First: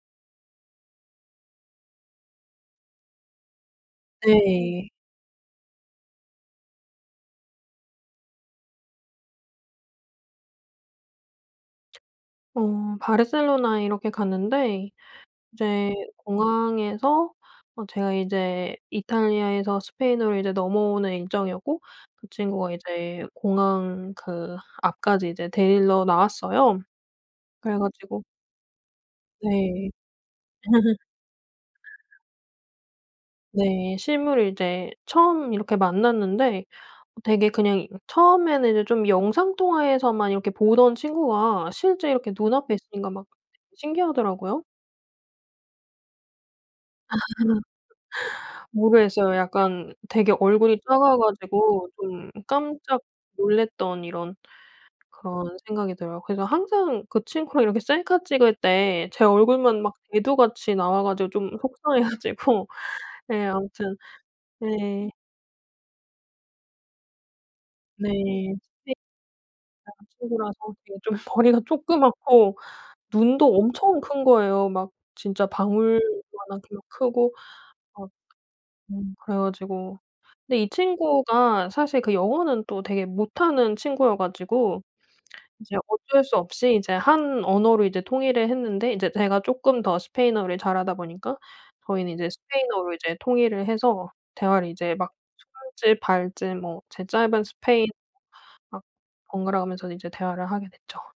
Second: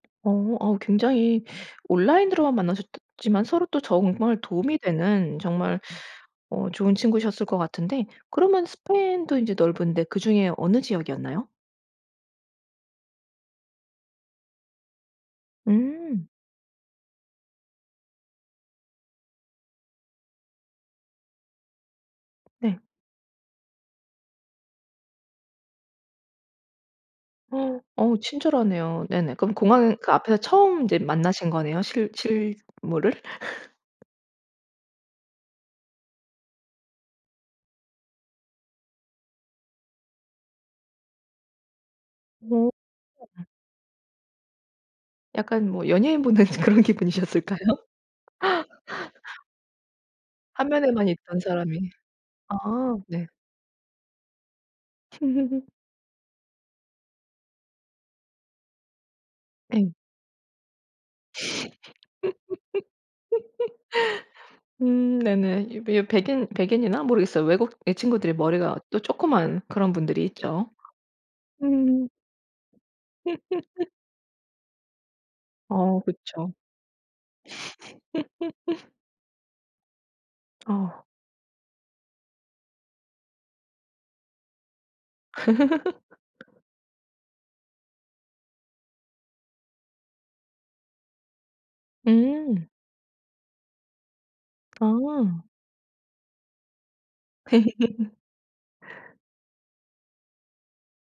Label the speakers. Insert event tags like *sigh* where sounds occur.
Speaker 1: 어 아 굉장히 온라인으로만 만나셨더 지만 서로 또 정말 도움이
Speaker 2: 네.
Speaker 1: 되는 정말 어 좋은 친구셨을 것 같은데 그러면 스페인도 인제 넓은데 그중에 어느 지역이었나요?
Speaker 2: 어 바르셀로나에 이렇게 갔는데 이제
Speaker 1: 음.
Speaker 2: 공항에서 어 제가 이제 이탈리아에서 스페인으로 이제 넘어오는 일정이었고 그 친구가
Speaker 1: 네.
Speaker 2: 이제 공항 그 앞까지 이제 데리러 나왔어요. 그래
Speaker 1: *gasps* 어
Speaker 2: 가지고
Speaker 1: 친절하네요. 네네. 그럼
Speaker 2: 네.
Speaker 1: 공항 그 앞에서 처음 인제
Speaker 2: *laughs*
Speaker 1: 만나신 거네요, 실 실물을?
Speaker 2: 네.
Speaker 1: *laughs*
Speaker 2: 실물을 이제 처음 이렇게 만났는데 되게 그냥 이 처음에는 이제 좀 영상 통화에서만 이렇게 보던 친구가 실제 이렇게
Speaker 1: 오.
Speaker 2: 눈앞에 있으니까 막 신기하더라고요.
Speaker 1: 약간 뭐 연예인 보는 그런 기분이셨을까요?
Speaker 2: *laughs*
Speaker 1: *laughs*
Speaker 2: 모르겠어요. 약간 되게 얼굴이
Speaker 1: 화면에만
Speaker 2: 작아
Speaker 1: 있던
Speaker 2: 가지고
Speaker 1: 사람이.
Speaker 2: 좀
Speaker 1: 아
Speaker 2: 깜짝
Speaker 1: 네.
Speaker 2: 놀랐던 이런 그런
Speaker 1: *laughs*
Speaker 2: 생각이 들어요. 그래서 항상 그 친구랑 이렇게 셀카 찍을 때 제 얼굴만
Speaker 1: 네.
Speaker 2: 막 대두같이 나와가지고 좀 속상해
Speaker 1: *laughs*
Speaker 2: 가지고 네 아무튼 네.
Speaker 1: 음 네네. 이 배 백인, 백인이나? 모르겠어요. 외국의
Speaker 2: 네.
Speaker 1: 친구들이
Speaker 2: 스페인
Speaker 1: 머리가 또 쪼끄만 그런
Speaker 2: *unintelligible*
Speaker 1: 분들이
Speaker 2: 친구라서
Speaker 1: 있죠.
Speaker 2: 예 좀 머리가
Speaker 1: 음.
Speaker 2: 쪼끄맣고 눈도
Speaker 1: *laughs*
Speaker 2: 엄청 큰 거예요. 막 진짜
Speaker 1: 어
Speaker 2: 방울만
Speaker 1: 그쵸.
Speaker 2: 하게 막 크고 막
Speaker 1: *laughs*
Speaker 2: 음 그래 가지고 근데 이
Speaker 1: 어.
Speaker 2: 친구가 사실 그 영어는 또 되게 못하는 친구여 가지고 이제 어쩔 수
Speaker 1: *laughs*
Speaker 2: 없이 이제 한 언어로 이제 통일을 했는데 인제 제가 쪼끔 더 스페인어를 잘하다 보니까 저희는 이제
Speaker 1: 음.
Speaker 2: 스페인어로 이제 통일을 해서 대화를 이제 막
Speaker 1: 아.
Speaker 2: 손짓 발짓 뭐 제 짧은 스페인어
Speaker 1: *laughs*
Speaker 2: 막 번갈아가면서 이제 대화를 하게 됐죠.